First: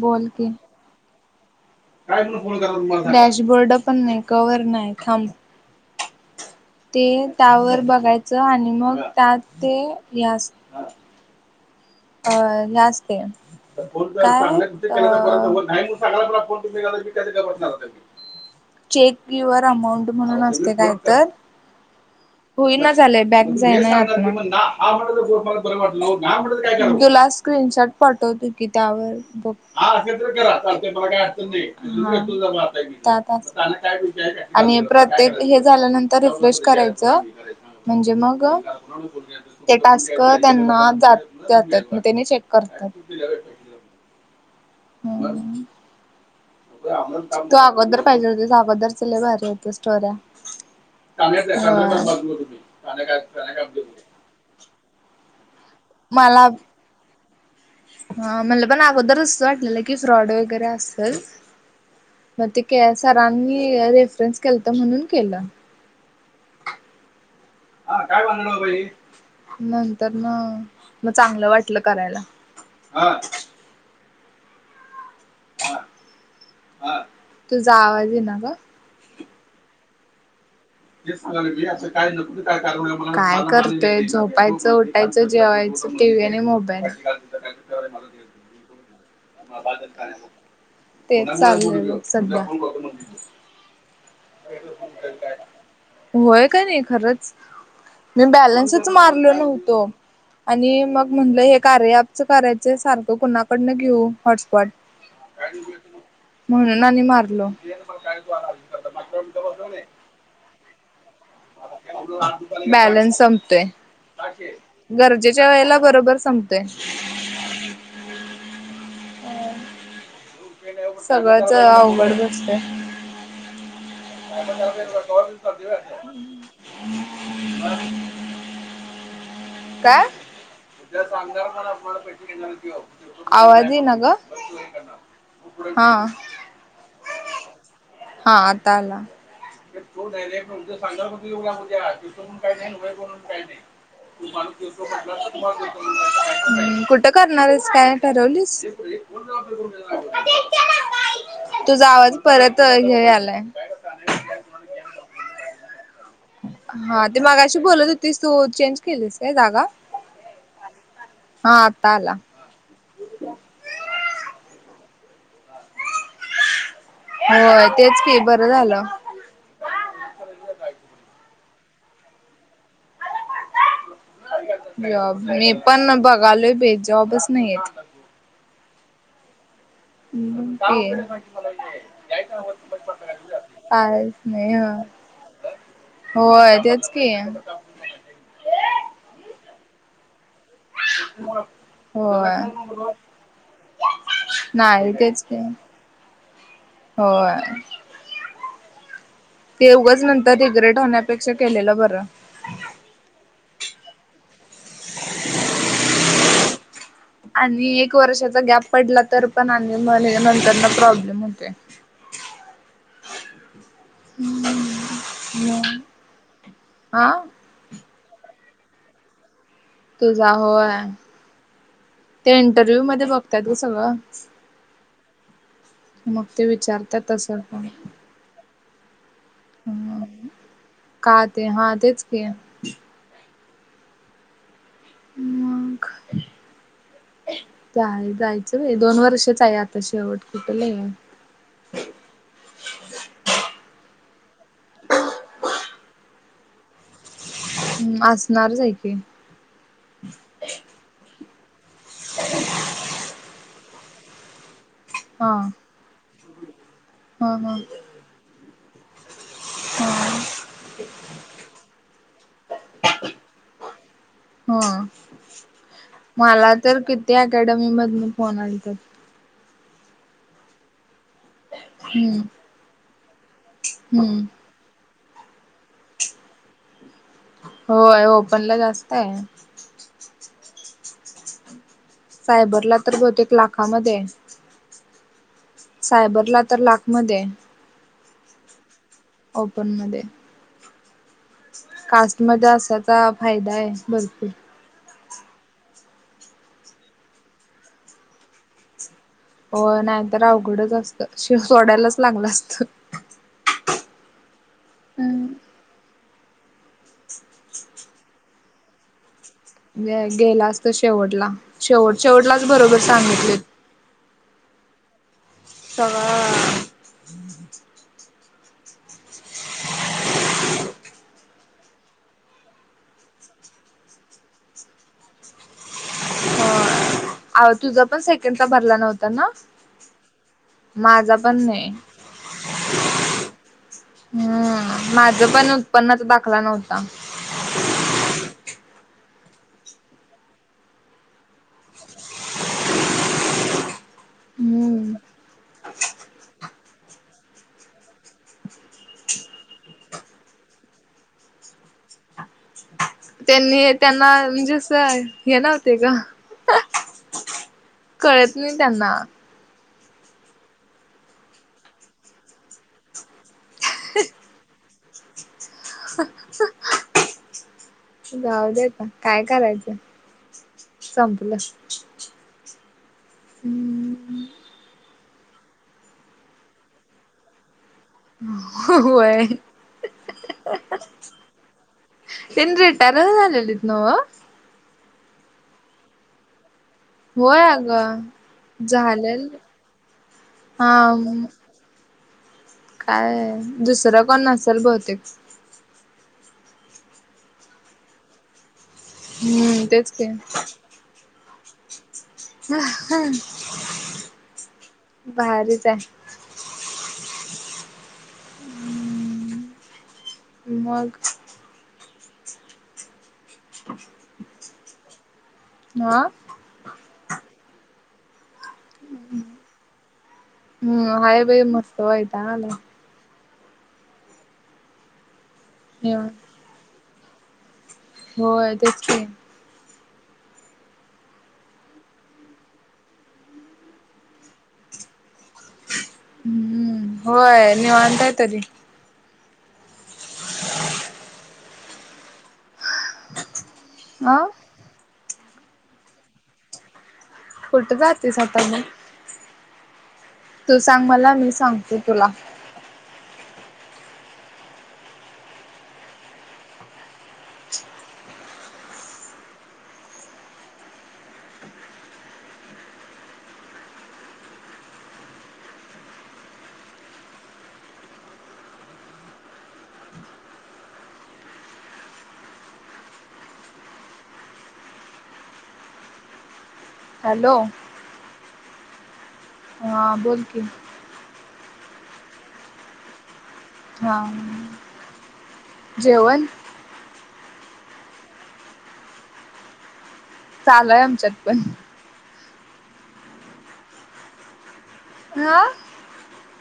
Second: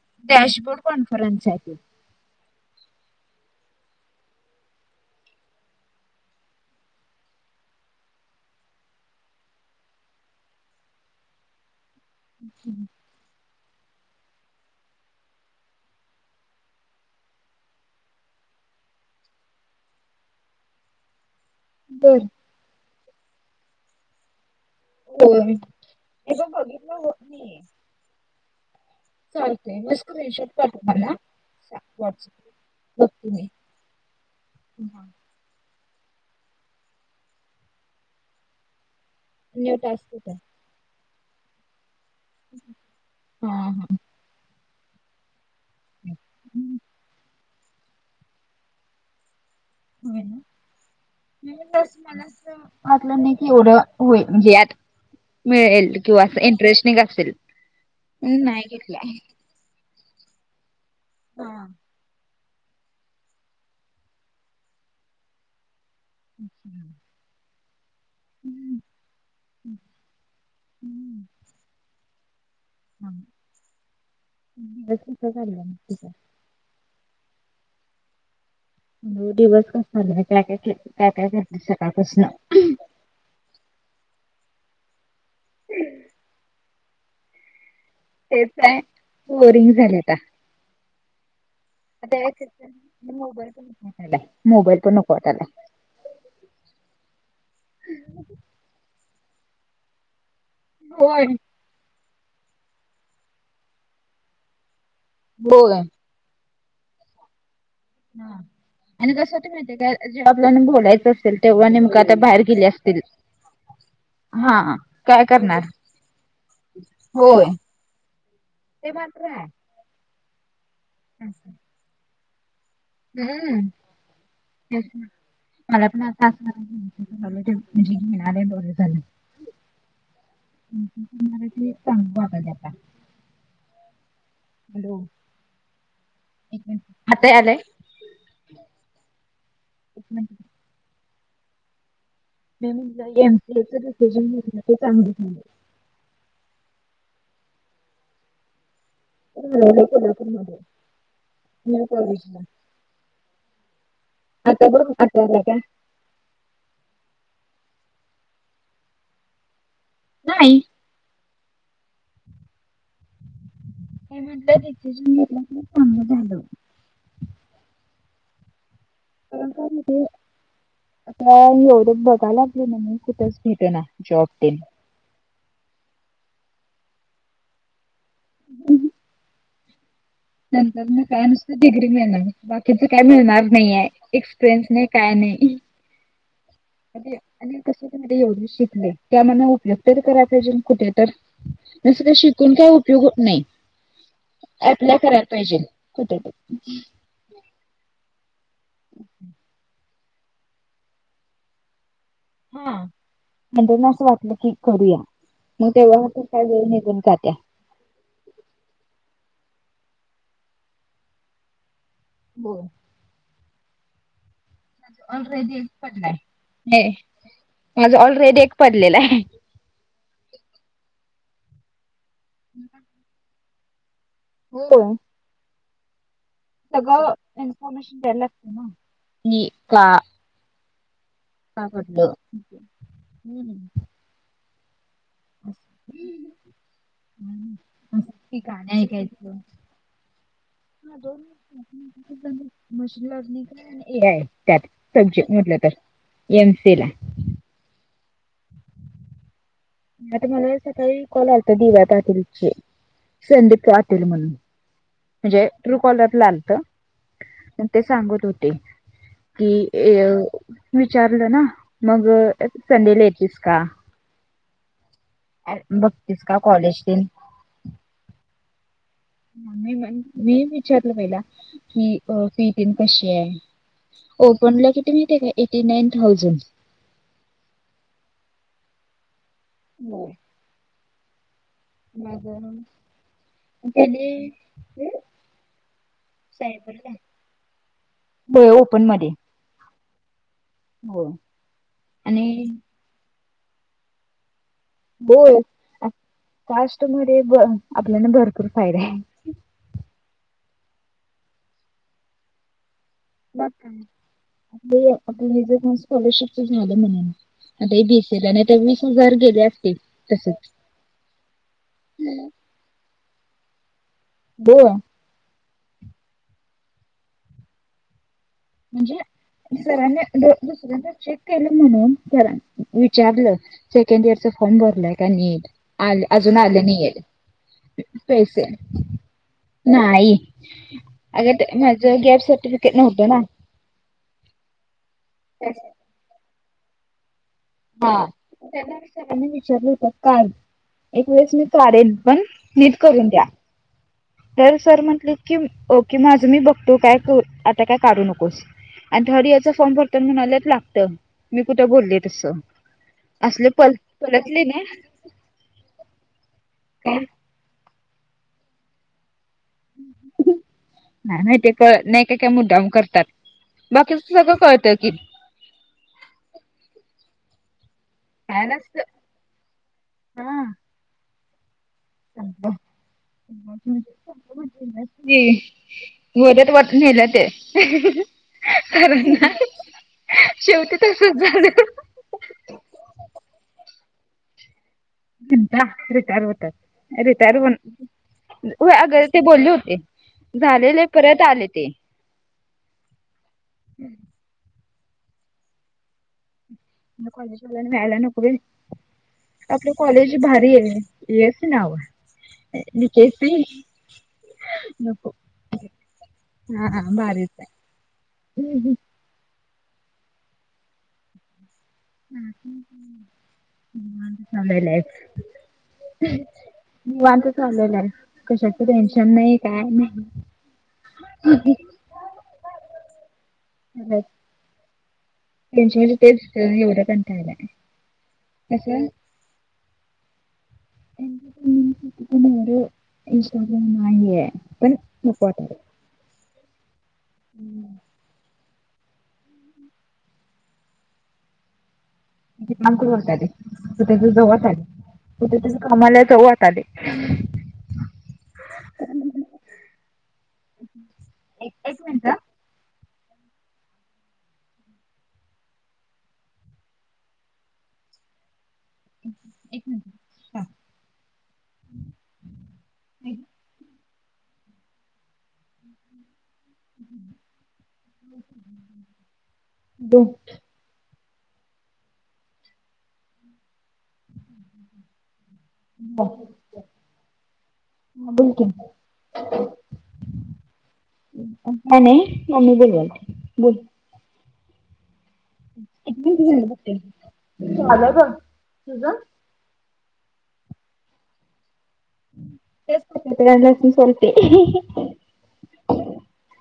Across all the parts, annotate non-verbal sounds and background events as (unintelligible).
बोल ते dashboard conference आहे ते. डॅशबोर्ड पण नाइ कवर नाइ खांब ते त्यावर बघायचं आणि मग त्यात ते यास अ हे असते. काय अं चेक युवर म्हणून असते काय तर हुईना झालेय बॅग जाईना यात न मट पात होय. ना हे पण मट मी बघितलं होत तुला नाहीये. स्क्रीनशॉट पाठव ते की त्यावर बघ चालतंय मग स्क्रीनशॉट पाठव मला व्हॉट्सअप बघते मी. (unintelligible) आणि हा, प्रत्येक हे झाल्यानंतर रिफ्रेश करायचं म्हणजे मग न्यू ते टास्क येतात. त्यांना जात जात्यात. तेनी चेक करतात. हा हा. हम्म. हा. तू अगोदर पाहिजे होतीस अगोदरच लय भारी होत्या स्टोऱ्या होय ना. हा नाही म्हणजे असं मला असं वाटलं नाही की आ. एवढं होईल म्हणजे यात मिळेल किंवा असं मला इंटरेस्टिंग असेल. ह नाही म्हणलं पण घेतलाय. अगोदर अस वाटलेलं की फ्रॉड वैगरेे असलं हा म ते सरांनी रेफरन्स केलं त म्हणून केलं. अच्छा. नंतर म हम्म. चांगलं वाटलं करायला. हा (unintelligible) तुझ तुझा आवाज इना गं दिवस कसा चालाय काय काय के- काय काय करतेस सकाळपासनं? काय करते झोपायचं च उटायच जेवायचं टीव्ही आणि मोबाईल तेच काय बोरिंग झाले आता तेच चाललंय बघ सध्या. त्यावेळेस मोबाईल पण नको वाटालाय मोबाईल पण नको वाटालाय. होय का नाही खरचं मी बॅलन्सच मार - व्हवतो आणि मगं होय म्हणलं हे कार्या - करायचं सारखं कुणाकडनं घेऊ हॉटस्पॉट. होय. म्हणून आणि मारलो. हा आणि कसं माहितीयं क जे आपल्याला बोलायचं. असेल तेव्हा नेमकं आता बाहेर गेले असतील बॅलन्स संपतोयं. हा काय गरजेच्या करणार वेळेला बरोबर संपतोयं. होय ते मात्र आहे. सगळंच अवघड बसतयं. हम्म. तेच ना मला पण आता असं (inaudible) वाटायलय म्हणजे घेणार आहे बरं झालं. (inaudible) काय? चांगलं वाटायलय आता आवाज येईना गं. हॅलो हा एक मिनिट आता यायलय हा आता आला. एक तो मिनिट डयरेक्ट म्हण सांगाा्या (unintelligible) (unintelligible) (inaudible) ते चांगलं झालं. हम् कुठं करणारं आहेस कायं ठरवलीस? मी राहिलो कोल्हापूरमध्ये न्यू तुझा आवाज कॉलेजला परत हे यायलायं. आता बघा आता आला का. हा ते मगाशी बोलत होतीस तू चेंज केलीस काय जागा. नाही. हा आता आला. हे म्हटलं. (inaudible) झालं होय तेच की बरं झालं. कारण काय माहितीये, एवढं बघाल्यात. हो ना मगं कुठचं भेटना जॉब. जॉब मी पण बघालोय जॉबच नाही आहेत. (inaudible) हम्म, ते नंतर का डिग्री मिळणार बाकीच काही मिळणार नाही कायच एक्स्पिरियन्स ह नाही का- (inaudible) होय. तेच की. म्हणजे अ कशी एवढी शिकलेय त्यामाननन उपयोग तरी करायला. अजून कुठे तरं नुसतं होय शिकून काय उपयोग होत नाही. नाही ॲप्लाय तेच करायला की. पाहिजे कुठ तरी. होय ते उघंच नंतर रिग्रेट होण्यापेक्षा केलेलं बरं. हा म्हणजे ना असं वाटलं की. करूया मगं तेव्हा तर काय वेळ निघून जात्या. आणि एक वर्षाचा गॅप पडला तर पण आणि मगं नंतर ना प्रॉब्लेम होतेयं. बरं. ऑलरेडी एक पडला आहे. हा माझ ऑलरेडी एक पडलेला आहे. तुझा होय ते इंटरव्ह्यू मध्ये बघतात गं सगळं. होयं. मग ते विचारतात सगळं तसं पण. इन्फॉर्मेशन द्यायला. कि का. ते का हा तेच पडला? की हम्म. मगं. हम्म. (inaudible) दोन वर्षच आहे आता शेवट कुठं लय आहे. मशीन ला अजून त्यात (inaudible) मधलं तर एमसी ला हम्म असणारच आहे की आता मला एक सकाळी कॉल आलता दिव्या पाटील ची संधीप पाटील म्हणून हा म्हणजे ट्रू कॉलर ला आलत हा हा पण ते सांगत होते कि ए हा विचारलं ना मग संडेला येेतीस का हम बघतीस का मला तर कॉलेज तेन किती अकॅडमी मधन फोन आलते मी मी विचारलं पहिला की हम्म पीटीन कशी आहे ओपन ला किती (inaudible) थाउजंड हो आय ओपन ला जास्त हाय बर सायबरला तर बहुतेक लाखामध्ये हाय त्याने सायबरला सायबरला तर लाखमध्ये आहे बेउप ओपन मध्ये हो कास्ट आणि मध्ये असाचा फायदा आहे भरपूर बोळ कास्ट मध्ये ब आपल्याना भरपूर फायदा आहे तर अवघडच असत शिव सोडायलाच लागलं असत बाकी काय म्हणता ते आपलं (unintelligible) स्कॉलरशिपच झालं म्हणून आता बीसीला नाही तर वीस हजार गेले असते तसंच गेलास तर शेवटला शेवट शेवटलाच बरोबर सांगितलेत बो सांग म्हणजे सरांन दुसऱ्याच चेक केलेत म्हणून विचारलं सेकंड इयरच फॉर्म भरलाय का नीट आल अजून आले नाहीत अव तुझा पण सेकंडदा भरला नव्हता ना नाही माझा अग पण नाही माझ गॅस सर्टिफिकेट नव्हतं ना हम्म माझं पण उत्पन्नाचा दाखला नव्हता त्यानी विचारलं होतं काय एक वेळेस मी स्वारेन पण नीट करून द्या तर सर हम्म म्हंटले की ओके माझं मी बघतो काय आता काय काढू नकोस आणि थर्ड एयरच फॉर्म भरताना म्हणायलाच लागतं मी कुठं बोलले तसं असले त्यांनी पल त्यांना पलटले म्हणजे असं हे नव्हते का का कळत नाही त्यांना नाही नाही ते कळत नाही काय काय मुद्दाम करतात बाकीच सगळं कळतंय की हस स काय जाऊदे नसत आता काय करायचं संपलं हंप वरत वाटुन नेल्या ते कारण होय ना शेवटी तसच झालं तिनरी टरहललित नव पींदा रिटायर होतायत रिटायर होय होणार अगं होय अग ते झालेल बोलली होती हा झालेले परत आले ते काय दुसर कोण नसेल बहुतेक कॉलेजवाल्याना न्यायाला नको होय हम्म आपल तेच की कॉलेज भारीये नाव केस भारीच आहे हा हा भारीच हम्म हम् मग हम् हम् ह हा निवांत चाललेलं आहे कशाच टेन्शन नाही काय हम्म हाय बाई नाही मस्त वैताग आलाय त्यांची म्हणजे तेच एवढतणतालाय होय तेच का अ ह इंस्टाग्राम नाहीये हम्म्म होय निवांताय तरी काम करत आले त त्याच्या अ जवळात आले त्याच्या कामाला जवळात आले कुट जाते स् आतना तू सांग मला मी एक एक सांगतो मिनिट तुला हा. एक मिनट दुख ब हॅलो हा बोलकी नाही नाही मम्मी ब बलते हा जेवण लंय ग तुझा चालूय आमच्यात पण तेचत गडासून सलते हा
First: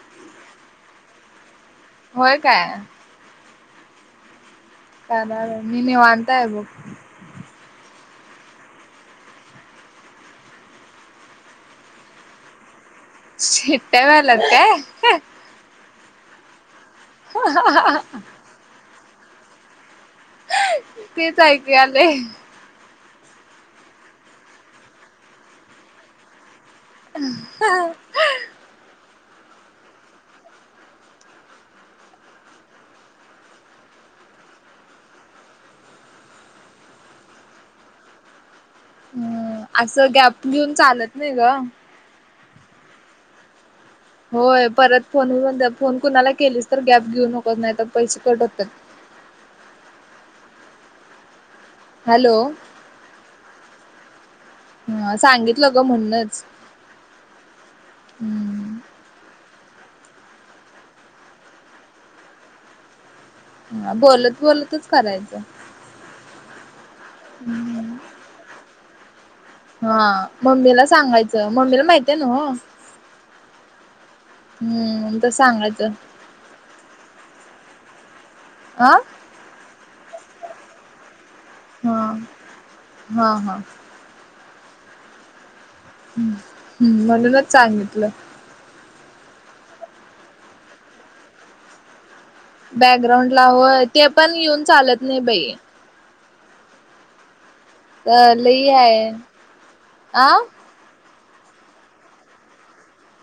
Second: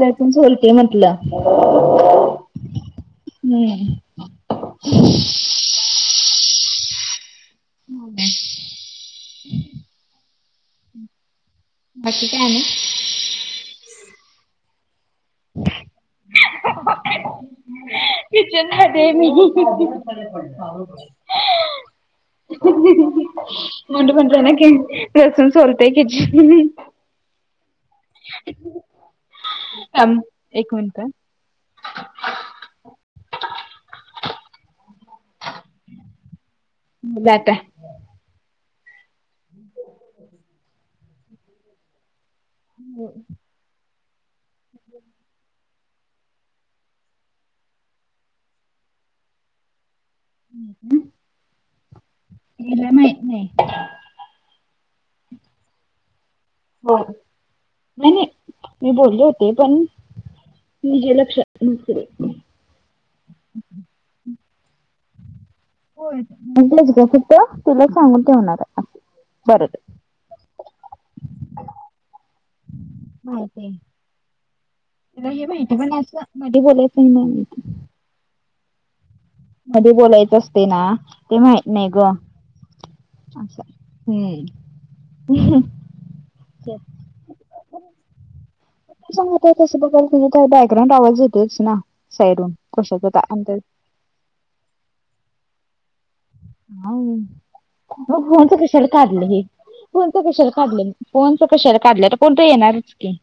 लसूण सोलते म्हटलं होय काय हम्म काही नाही मी निवांत हाय बघ हो का बाकी काय नाही शिटटे वाला का ह ते म तेच ऐक आले मुंड म्हण ना क लसून सोलते कि ज आ एक मिनट म जात असं गॅप घेऊन चालत नाही ग हम् होय परत फोन फोन कुणाला केलीच तर गॅप घेऊन होकत नाही तर पैसे कटतात ह हम् हम्म हॅलो नाही नाही हा सांगितलं ग म्हणणच हो नाही नाही मी हम्म बोललो होत ते पण जे लक्षातस बोलत बोलतच करायचं. होलंच ग फक्त तुला सांगून ठेवणार हाय. हा. मम्मीला सांगायचं. मम्मीला माहितीयं नव्हं. माहितीयं तिला तर हे माहिती सांगायचं पण मध्ये बोलायचं नाही म. आं. मध्ये बोलायचं असतय ना ते माहित नाही हा ग. हा हा अच्छा, ह. हम्. हम. म्हणूनच सांगितलं. सांगताय तसं बघाय तर बॅकग्राउंड आवाज येतोच ना. साईडून कशाचा बॅग्राउंड ला अंदाज होय ते पण येऊन चालत नाही बाई ह मग फोनचं लई कशाल आहे काढलं हे फोनच आ कुशाला काढले म. फोनचं कशाला काढलं तर फोन तर येणारच की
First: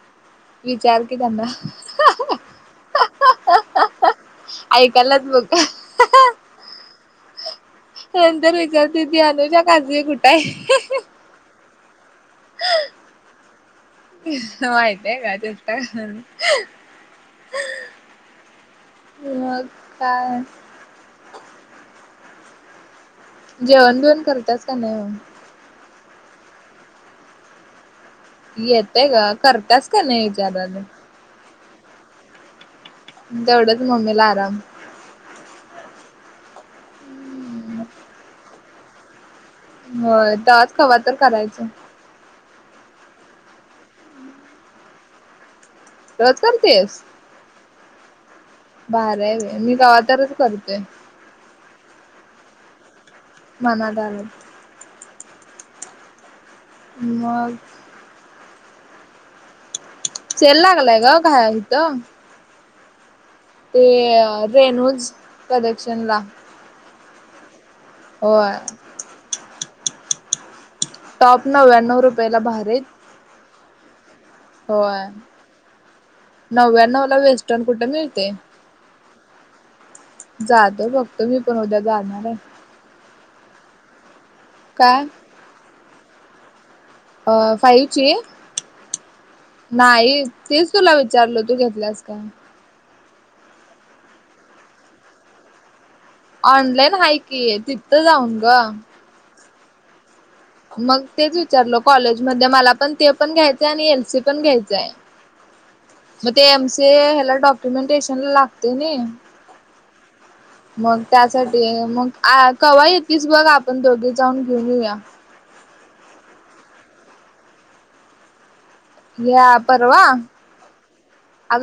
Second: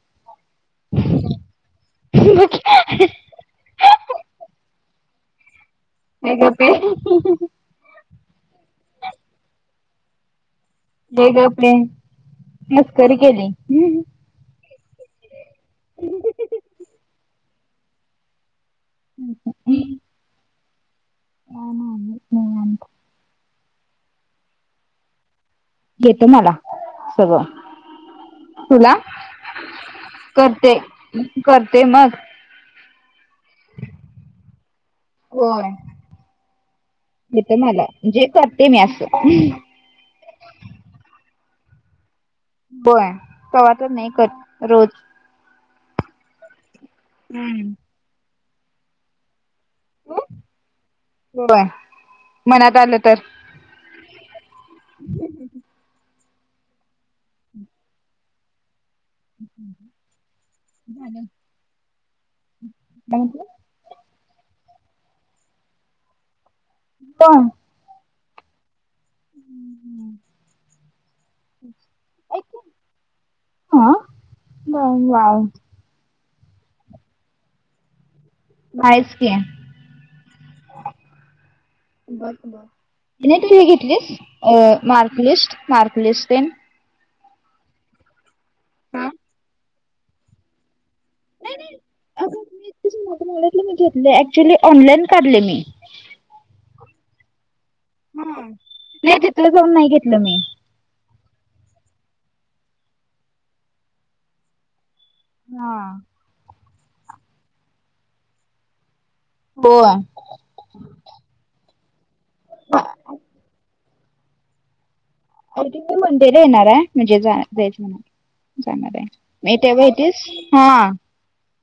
विचार की त्यांना. ऐक. कलाच ब गप ये. ए तर विचारते ती अनुजा काजूवे कुठाय? ये गप्प रे मस्करी केली ते काय चेष्टा - - मगं काय? ह नाम म आमत. जेवण बेवण करत्यास काय नाही मग? येत मला सगळं. तुला येतय ग करत्यास काय नाही करते विचारालोय करते मग तेवढंच मम्मीला आराम. येत मला जे करते मी अस. होय. (unintelligible) कवा तर करायच. होय. कवातर नाही रोज. रोज करतेस? हम्म. भारी हाय बाई मी कवातरच करतोय. होय मनात आलं तर. मना झाल (unintelligible) मग. हम्म. सेल लागलाय ग इथ काय म्हटलं? ते रेनूज कलेक्शनला प होय. हम्म हम्म टॉप नव्याण्णव रुपयाला भारी हाईत. हा. मग होय वाव! नव्याण्णव ला वेस्टर्न कुठे मिळते बाईच की. जातो बघतो मी पण उद्या जाणार आहे लीस अ मार्कलिस्ट, मार्कलिस्टतेन अ फाईलची. हा नाही. तेच तुला विचारल तू घेतल्यास काय? माझ मला मी घेतले क्च्युली ऑनलाइन काढले मी. ऑनलाईन आहे कि आहे तिथं जाऊन गं. तिथ जावून नाही घेतलं मी. मगं तेच विचारल कॉलेज मध्ये मला पण ते पण घ्यायचंय आणि एल सी पण घ्यायचंय. हा. ते ह्याला डॉक्युमेंटेशन लागते नाही. होयं. मगं त्यासाठी मगं आ कवा येतीस बघ आपण दोघी जाऊन घेऊन येऊया. (unintelligible) मंदिर येणार आहे म्हणजे जायच म्हणा - जाणार आहे या मगं तेव्हा परवा येतीसं. हा. अग